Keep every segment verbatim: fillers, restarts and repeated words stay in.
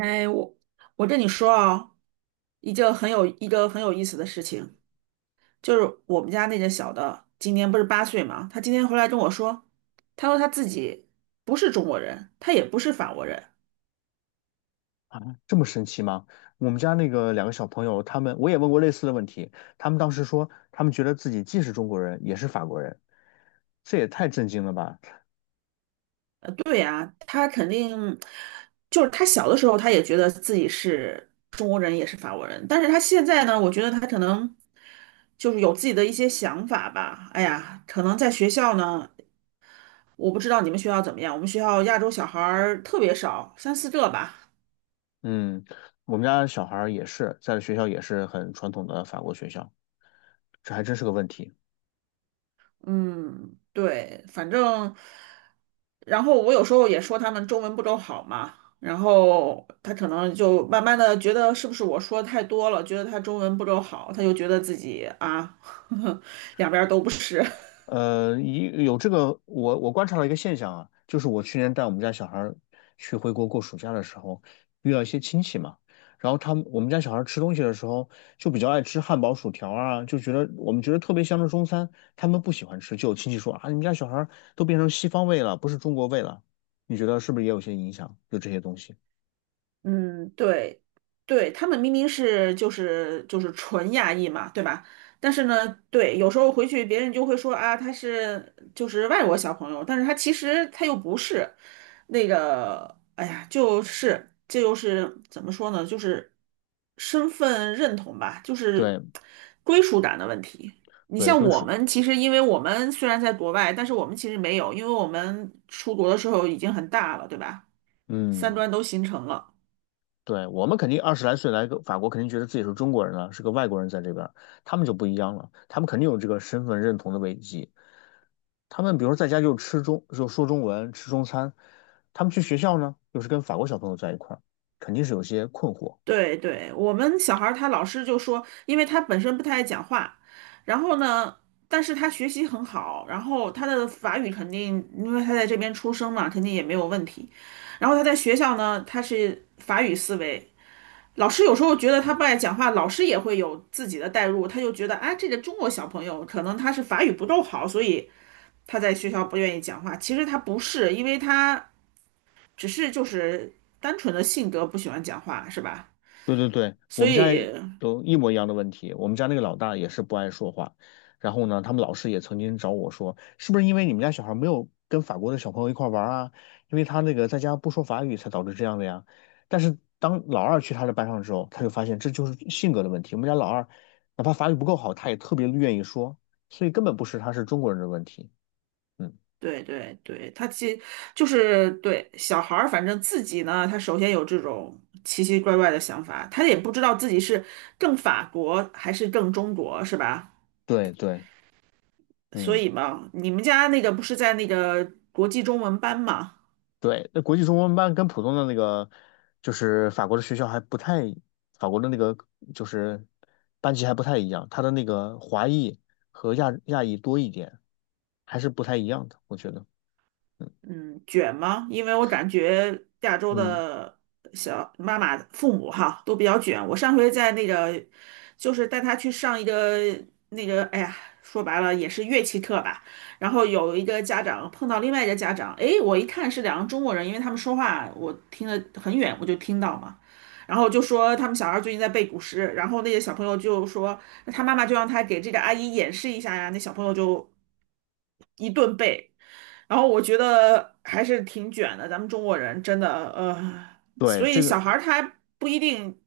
哎，我我跟你说啊，一件很有一个很有意思的事情，就是我们家那个小的，今年不是八岁嘛，他今天回来跟我说，他说他自己不是中国人，他也不是法国人。啊，这么神奇吗？我们家那个两个小朋友，他们我也问过类似的问题，他们当时说，他们觉得自己既是中国人，也是法国人，这也太震惊了吧？对呀，他肯定就是他小的时候他也觉得自己是中国人也是法国人，但是他现在呢，我觉得他可能就是有自己的一些想法吧。哎呀，可能在学校呢。我不知道你们学校怎么样，我们学校亚洲小孩儿特别少，三四个吧。嗯，我们家小孩儿也是，在学校也是很传统的法国学校，这还真是个问题。嗯，对，反正，然后我有时候也说他们中文不够好嘛，然后他可能就慢慢的觉得是不是我说太多了，觉得他中文不够好，他就觉得自己啊，两边儿都不是。呃，一有这个，我我观察到一个现象啊，就是我去年带我们家小孩儿去回国过暑假的时候，遇到一些亲戚嘛，然后他们我们家小孩儿吃东西的时候就比较爱吃汉堡、薯条啊，就觉得我们觉得特别香的中餐，他们不喜欢吃，就有亲戚说啊，你们家小孩儿都变成西方味了，不是中国味了，你觉得是不是也有些影响？就这些东西，嗯，对。对，他们明明是就是就是纯亚裔嘛，对吧？但是呢，对，有时候回去别人就会说啊，他是就是外国小朋友，但是他其实他又不是那个，哎呀，就是这就是怎么说呢，就是身份认同吧，就对是归属感的问题。你对，像归我属，们，其实因为我们虽然在国外，但是我们其实没有，因为我们出国的时候已经很大了，对吧？三嗯。观都形成了。对，我们肯定二十来岁来个法国，肯定觉得自己是中国人了，是个外国人在这边儿他们就不一样了，他们肯定有这个身份认同的危机。他们比如说在家就吃中，就说中文，吃中餐，他们去学校呢，又是跟法国小朋友在一块儿，肯定是有些困惑。对对，我们小孩儿他老师就说，因为他本身不太爱讲话，然后呢，但是他学习很好，然后他的法语肯定，因为他在这边出生嘛，肯定也没有问题。然后他在学校呢，他是法语思维，老师有时候觉得他不爱讲话，老师也会有自己的代入，他就觉得啊，这个中国小朋友可能他是法语不够好，所以他在学校不愿意讲话。其实他不是，因为他只是就是单纯的性格不喜欢讲话，是吧？对对对，我所们家以。也有一模一样的问题。我们家那个老大也是不爱说话，然后呢，他们老师也曾经找我说，是不是因为你们家小孩没有跟法国的小朋友一块儿玩儿啊？因为他那个在家不说法语才导致这样的呀。但是当老二去他的班上之后，他就发现这就是性格的问题。我们家老二哪怕法语不够好，他也特别愿意说，所以根本不是他是中国人的问题。嗯，对对对，他其实就是对小孩儿，反正自己呢，他首先有这种奇奇怪怪的想法，他也不知道自己是更法国还是更中国，是吧？对对，所嗯。以嘛，你们家那个不是在那个国际中文班嘛？对，那国际中文班跟普通的那个，就是法国的学校还不太，法国的那个就是班级还不太一样，它的那个华裔和亚亚裔多一点，还是不太一样的，我觉得。嗯，卷吗？因为我感觉亚洲嗯，的小妈妈、父母哈都比较卷。我上回在那个，就是带他去上一个那个，哎呀，说白了也是乐器课吧。然后有一个家长碰到另外一个家长，哎，我一看是两个中国人，因为他们说话我听得很远，我就听到嘛。然后就说他们小孩最近在背古诗，然后那个小朋友就说，那他妈妈就让他给这个阿姨演示一下呀。那小朋友就一顿背，然后我觉得还是挺卷的，咱们中国人真的，呃，对，所以这个。小孩儿他不一定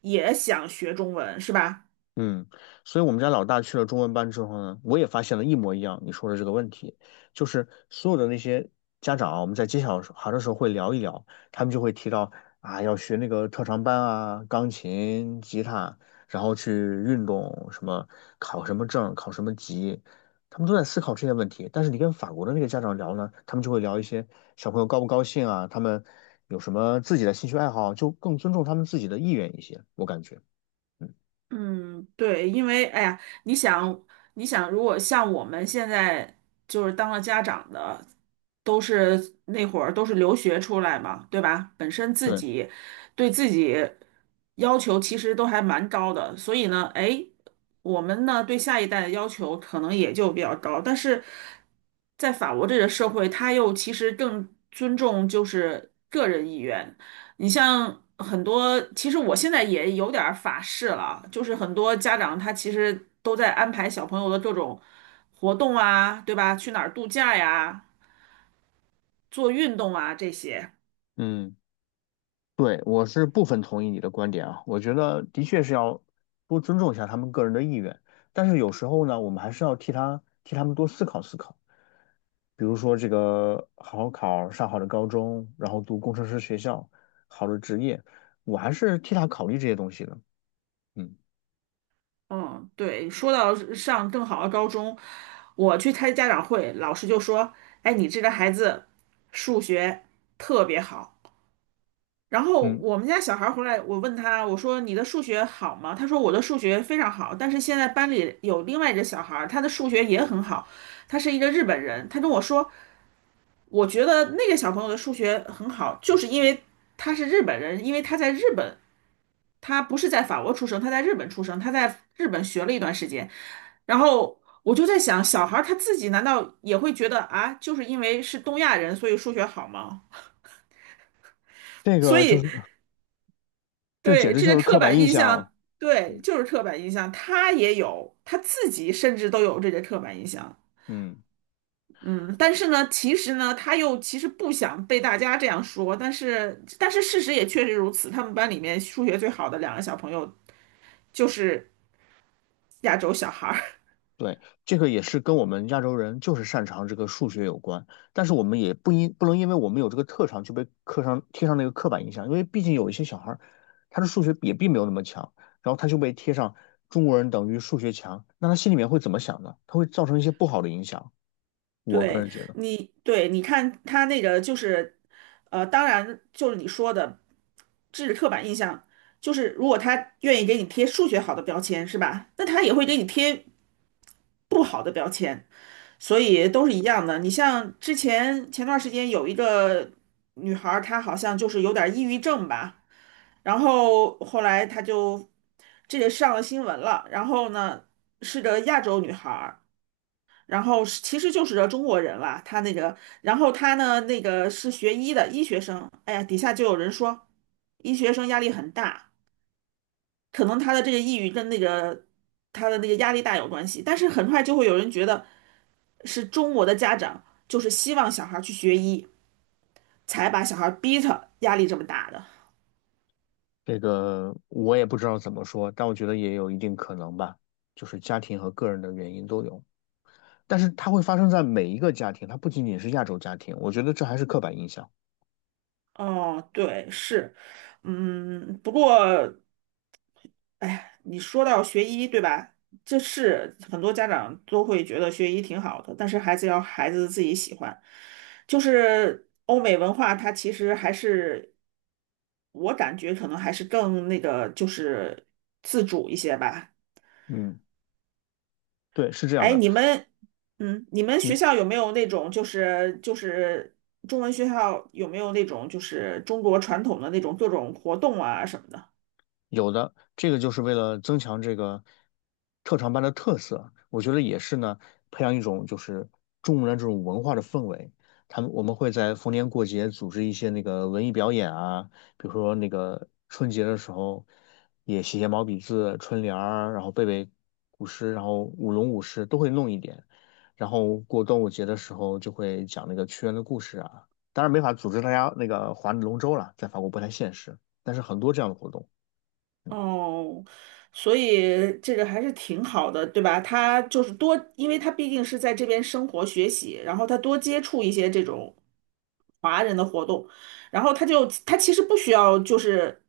也想学中文，是吧？嗯，所以我们家老大去了中文班之后呢，我也发现了一模一样你说的这个问题，就是所有的那些家长啊，我们在接小孩的时候会聊一聊，他们就会提到啊，要学那个特长班啊，钢琴、吉他，然后去运动，什么考什么证、考什么级，他们都在思考这些问题。但是你跟法国的那个家长聊呢，他们就会聊一些小朋友高不高兴啊，他们有什么自己的兴趣爱好，就更尊重他们自己的意愿一些，我感觉。嗯，嗯，对，因为哎呀，你想，你想，如果像我们现在就是当了家长的，都是那会儿都是留学出来嘛，对吧？本身自对，己对自己要求其实都还蛮高的，所以呢，哎，我们呢对下一代的要求可能也就比较高，但是在法国这个社会，他又其实更尊重就是个人意愿。你像很多，其实我现在也有点儿法式了，就是很多家长他其实都在安排小朋友的各种活动啊，对吧？去哪儿度假呀，做运动啊这些。嗯。对，我是部分同意你的观点啊，我觉得的确是要多尊重一下他们个人的意愿，但是有时候呢，我们还是要替他替他们多思考思考，比如说这个好好考上好的高中，然后读工程师学校，好的职业，我还是替他考虑这些东西的。嗯嗯，对，说到上更好的高中，我去开家长会，老师就说：“哎，你这个孩子数学特别好。”然后嗯，我们家小孩儿回来，我问他，我说你的数学好吗？他说我的数学非常好，但是现在班里有另外一个小孩儿，他的数学也很好，他是一个日本人。他跟我说，我觉得那个小朋友的数学很好，就是因为他是日本人，因为他在日本，他不是在法国出生，他在日本出生，他在日本学了一段时间。然后我就在想，小孩儿他自己难道也会觉得啊，就是因为是东亚人，所以数学好吗？这所个就是以。这简对，直这就个是刻刻板板印印象啊。象。对，嗯就是刻板印象，他也有，他自己甚至都有这个刻板印象。嗯。嗯，但是呢，其实呢，他又其实不想被大家这样说，但是但是事实也确实如此，他们班里面数学最好的两个小朋友就是亚洲小孩儿。对，这个也是跟我们亚洲人就是擅长这个数学有关，但是我们也不因不能因为我们有这个特长就被刻上贴上那个刻板印象，因为毕竟有一些小孩儿，他的数学也并没有那么强，然后他就被贴上中国人等于数学强，那他心里面会怎么想呢？他会造成一些不好的影响。我个对人觉得你，对你看他那个就是，呃，当然就是你说的，这是刻板印象，就是如果他愿意给你贴数学好的标签，是吧？那他也会给你贴不好的标签，所以都是一样的。你像之前前段时间有一个女孩儿，她好像就是有点儿抑郁症吧，然后后来她就这个上了新闻了，然后呢是个亚洲女孩，然后是其实就是中国人啦。他那个，然后他呢那个是学医的医学生。哎呀，底下就有人说医学生压力很大，可能他的这个抑郁跟那个他的那个压力大有关系，但是很快就会有人觉得是中国的家长就是希望小孩儿去学医，才把小孩儿逼他压力这么大的。这个我也不知道怎么说，但我觉得也有一定可能吧，就是家庭和个人的原因都有，但是它会发生在每一个家庭，它不仅仅是亚洲家庭，我觉得这还是刻板印象。哦，对，是，嗯，不过。哎呀，你说到学医，对吧？这是很多家长都会觉得学医挺好的，但是孩子要孩子自己喜欢。就是欧美文化，它其实还是我感觉可能还是更那个，就是自主一些吧。嗯。对，是这样哎，的。你们，嗯，你们学你校有没有那种就是就是中文学校有没有那种就是中国传统的那种各种活动啊什么的？有的，这个就是为了增强这个特长班的特色，我觉得也是呢，培养一种就是中国人这种文化的氛围。他们我们会在逢年过节组织一些那个文艺表演啊，比如说那个春节的时候，也写写毛笔字、春联儿，然后背背古诗，然后舞龙舞狮都会弄一点。然后过端午节的时候就会讲那个屈原的故事啊，当然没法组织大家那个划龙舟了，在法国不太现实，但是很多这样的活动。哦，所以这个还是挺好的，对吧？他就是多，因为他毕竟是在这边生活学习，然后他多接触一些这种华人的活动，然后他就他其实不需要就是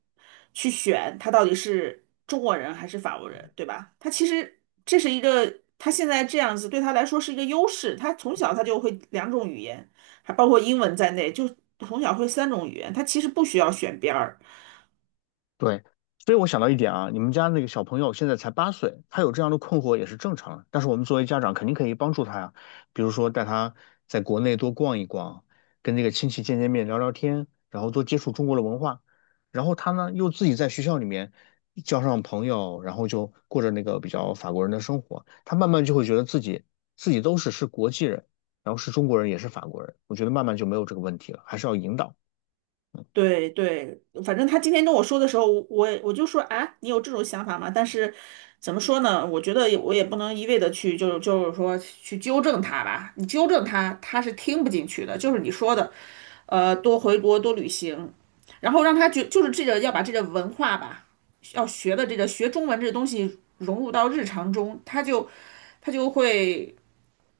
去选他到底是中国人还是法国人，对吧？他其实这是一个他现在这样子对他来说是一个优势，他从小他就会两种语言，还包括英文在内，就从小会三种语言，他其实不需要选边儿。对，所以我想到一点啊，你们家那个小朋友现在才八岁，他有这样的困惑也是正常的。但是我们作为家长，肯定可以帮助他呀，比如说带他在国内多逛一逛，跟那个亲戚见见面、聊聊天，然后多接触中国的文化。然后他呢，又自己在学校里面交上朋友，然后就过着那个比较法国人的生活，他慢慢就会觉得自己自己都是是国际人，然后是中国人也是法国人。我觉得慢慢就没有这个问题了，还是要引导。对对，反正他今天跟我说的时候，我我也我就说啊，你有这种想法吗？但是怎么说呢？我觉得也我也不能一味的去，就是就是说去纠正他吧。你纠正他，他是听不进去的。就是你说的，呃，多回国多旅行，然后让他就就是这个要把这个文化吧，要学的这个学中文这个东西融入到日常中，他就他就会。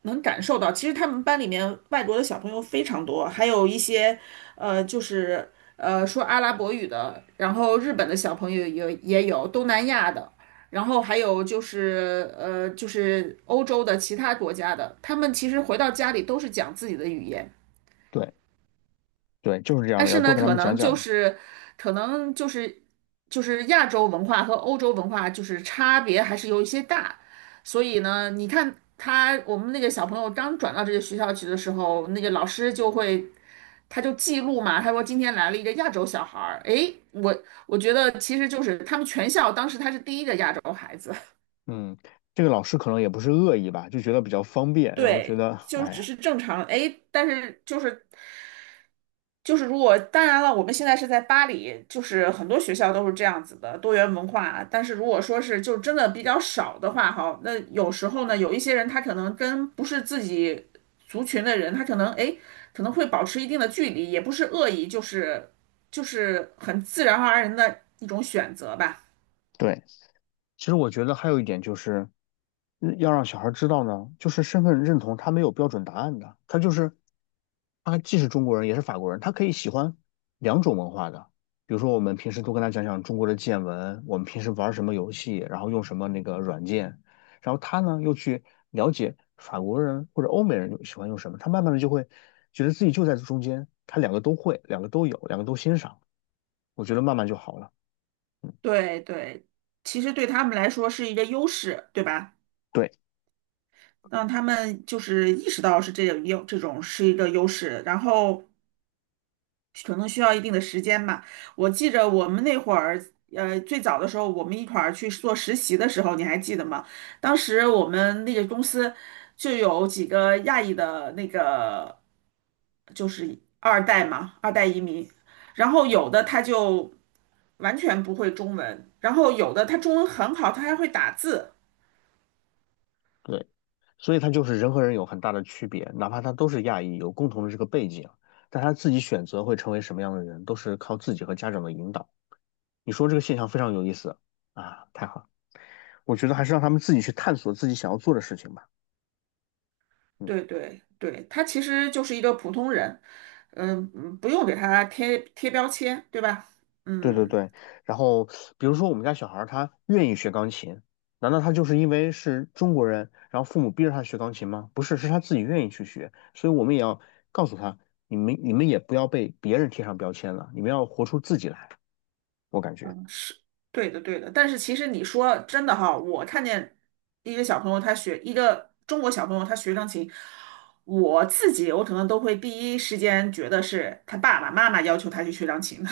能感受到，其实他们班里面外国的小朋友非常多，还有一些，呃，就是呃说阿拉伯语的，然后日本的小朋友也也有，东南亚的，然后还有就是呃就是欧洲的其他国家的，他们其实回到家里都是讲自己的语言。对对，就是这样但的，要是多呢，给他可们讲能就讲。是可能就是就是亚洲文化和欧洲文化就是差别还是有一些大，所以呢，你看他我们那个小朋友刚转到这个学校去的时候，那个老师就会。他就记录嘛，他说今天来了一个亚洲小孩儿，诶，我我觉得其实就是他们全校当时他是第一个亚洲孩子，嗯，这个老师可能也不是恶意吧，就觉得比较方 便，然后觉对，得，就只哎，是正常，诶，但是就是就是如果当然了，我们现在是在巴黎，就是很多学校都是这样子的多元文化。但是如果说是就真的比较少的话，哈，那有时候呢，有一些人他可能跟不是自己族群的人，他可能诶可能会保持一定的距离，也不是恶意，就是就是很自然而然的一种选择吧。对。其实我觉得还有一点就是，嗯要让小孩知道呢，就是身份认同他没有标准答案的，他就是他既是中国人也是法国人，他可以喜欢两种文化的。比如说，我们平时多跟他讲讲中国的见闻，我们平时玩什么游戏，然后用什么那个软件，然后他呢又去了解法国人或者欧美人又喜欢用什么，他慢慢的就会觉得自己就在中间，他两个都会，两个都有，两个都欣赏，我觉得慢慢就好了。对对，其实对他们来说是一个优势，对吧？对。让他们就是意识到是这个有这种是一个优势，然后。可能需要一定的时间吧。我记着我们那会儿，呃，最早的时候，我们一块儿去做实习的时候，你还记得吗？当时我们那个公司就有几个亚裔的那个，就是二代嘛，二代移民，然后有的他就完全不会中文，然后有的他中文很好，他还会打字。对，所以他就是人和人有很大的区别，哪怕他都是亚裔，有共同的这个背景，但他自己选择会成为什么样的人，都是靠自己和家长的引导。你说这个现象非常有意思啊，太好了，我觉得还是让他们自己去探索自己想要做的事情吧。嗯，对对对，他其实就是一个普通人，嗯嗯，不用给他贴贴标签，对吧？对对嗯。对。然后比如说我们家小孩儿他愿意学钢琴，难道他就是因为是中国人，然后父母逼着他学钢琴吗？不是，是他自己愿意去学。所以我们也要告诉他，你们你们也不要被别人贴上标签了，你们要活出自己来。我感觉嗯，是对的，对的。但是其实你说真的哈，我看见一个小朋友他学一个中国小朋友他学钢琴，我自己我可能都会第一时间觉得是他爸爸妈妈要求他去学钢琴，的。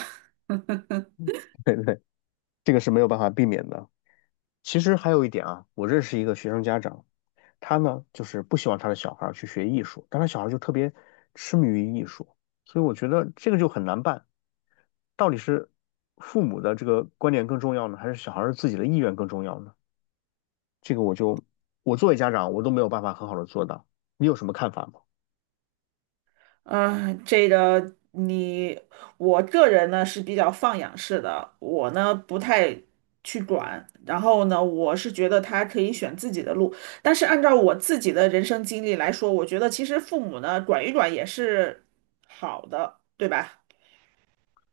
这个是没有办法避免的。其实还有一点啊，我认识一个学生家长，他呢就是不希望他的小孩儿去学艺术，但他小孩儿就特别痴迷于艺术，所以我觉得这个就很难办。到底是父母的这个观点更重要呢，还是小孩儿自己的意愿更重要呢？这个我就我作为家长，我都没有办法很好的做到。你有什么看法吗？嗯，这个你，我个人呢是比较放养式的，我呢不太去管。然后呢，我是觉得他可以选自己的路，但是按照我自己的人生经历来说，我觉得其实父母呢管一管也是好的，对吧？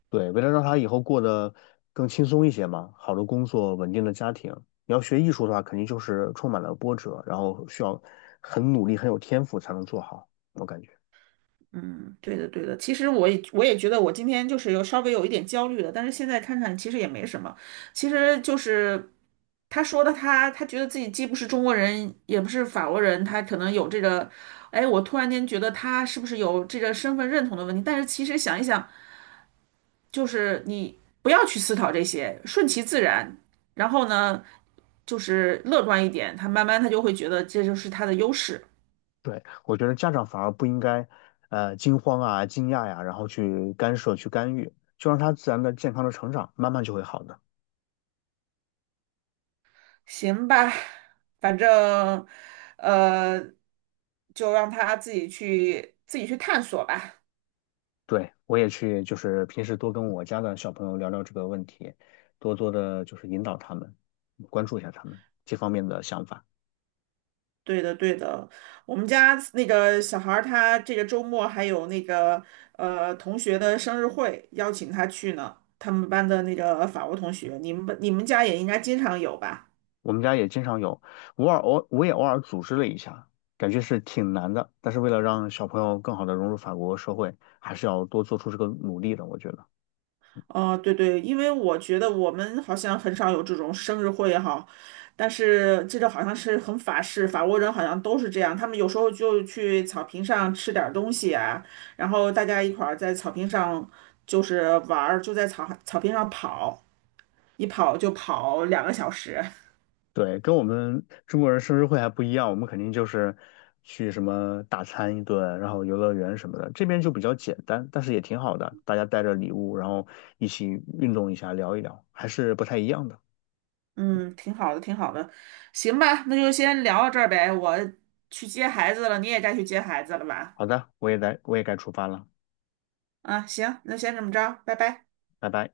对，为了让他以后过得更轻松一些嘛，好的工作，稳定的家庭。你要学艺术的话，肯定就是充满了波折，然后需要很努力、很有天赋才能做好。我感觉，嗯，对的，对的。其实我也我也觉得我今天就是有稍微有一点焦虑了，但是现在看看其实也没什么。其实就是他说的他，他觉得自己既不是中国人，也不是法国人，他可能有这个，哎，我突然间觉得他是不是有这个身份认同的问题？但是其实想一想，就是你不要去思考这些，顺其自然，然后呢，就是乐观一点，他慢慢他就会觉得这就是他的优势。对，我觉得家长反而不应该，呃，惊慌啊、惊讶呀、然后去干涉、去干预，就让他自然的、健康的成长，慢慢就会好的。行吧，反正，呃，就让他自己去自己去探索吧。对，我也去，就是平时多跟我家的小朋友聊聊这个问题，多多的就是引导他们，关注一下他们这方面的想法。对的，对的。我们家那个小孩儿，他这个周末还有那个呃同学的生日会，邀请他去呢。他们班的那个法国同学，你们你们家也应该经常有吧？我们家也经常有，偶尔偶我也偶尔组织了一下，感觉是挺难的，但是为了让小朋友更好的融入法国社会，还是要多做出这个努力的，我觉得。哦，对对，因为我觉得我们好像很少有这种生日会哈，但是这个好像是很法式，法国人好像都是这样，他们有时候就去草坪上吃点儿东西啊，然后大家一块儿在草坪上就是玩儿，就在草草坪上跑，一跑就跑两个小时，对，跟我们中国人生日会还不一样，我们肯定就是去什么大餐一顿，然后游乐园什么的，这边就比较简单，但是也挺好的，大家带着礼物，然后一起运动一下，聊一聊，还是不太一样的。嗯，挺好的，挺好的，行吧，那就先聊到这儿呗，我去接孩子了，你也该去接孩子了吧？好的，我也来，我也该出发了，啊，行，那先这么着，拜拜。拜拜。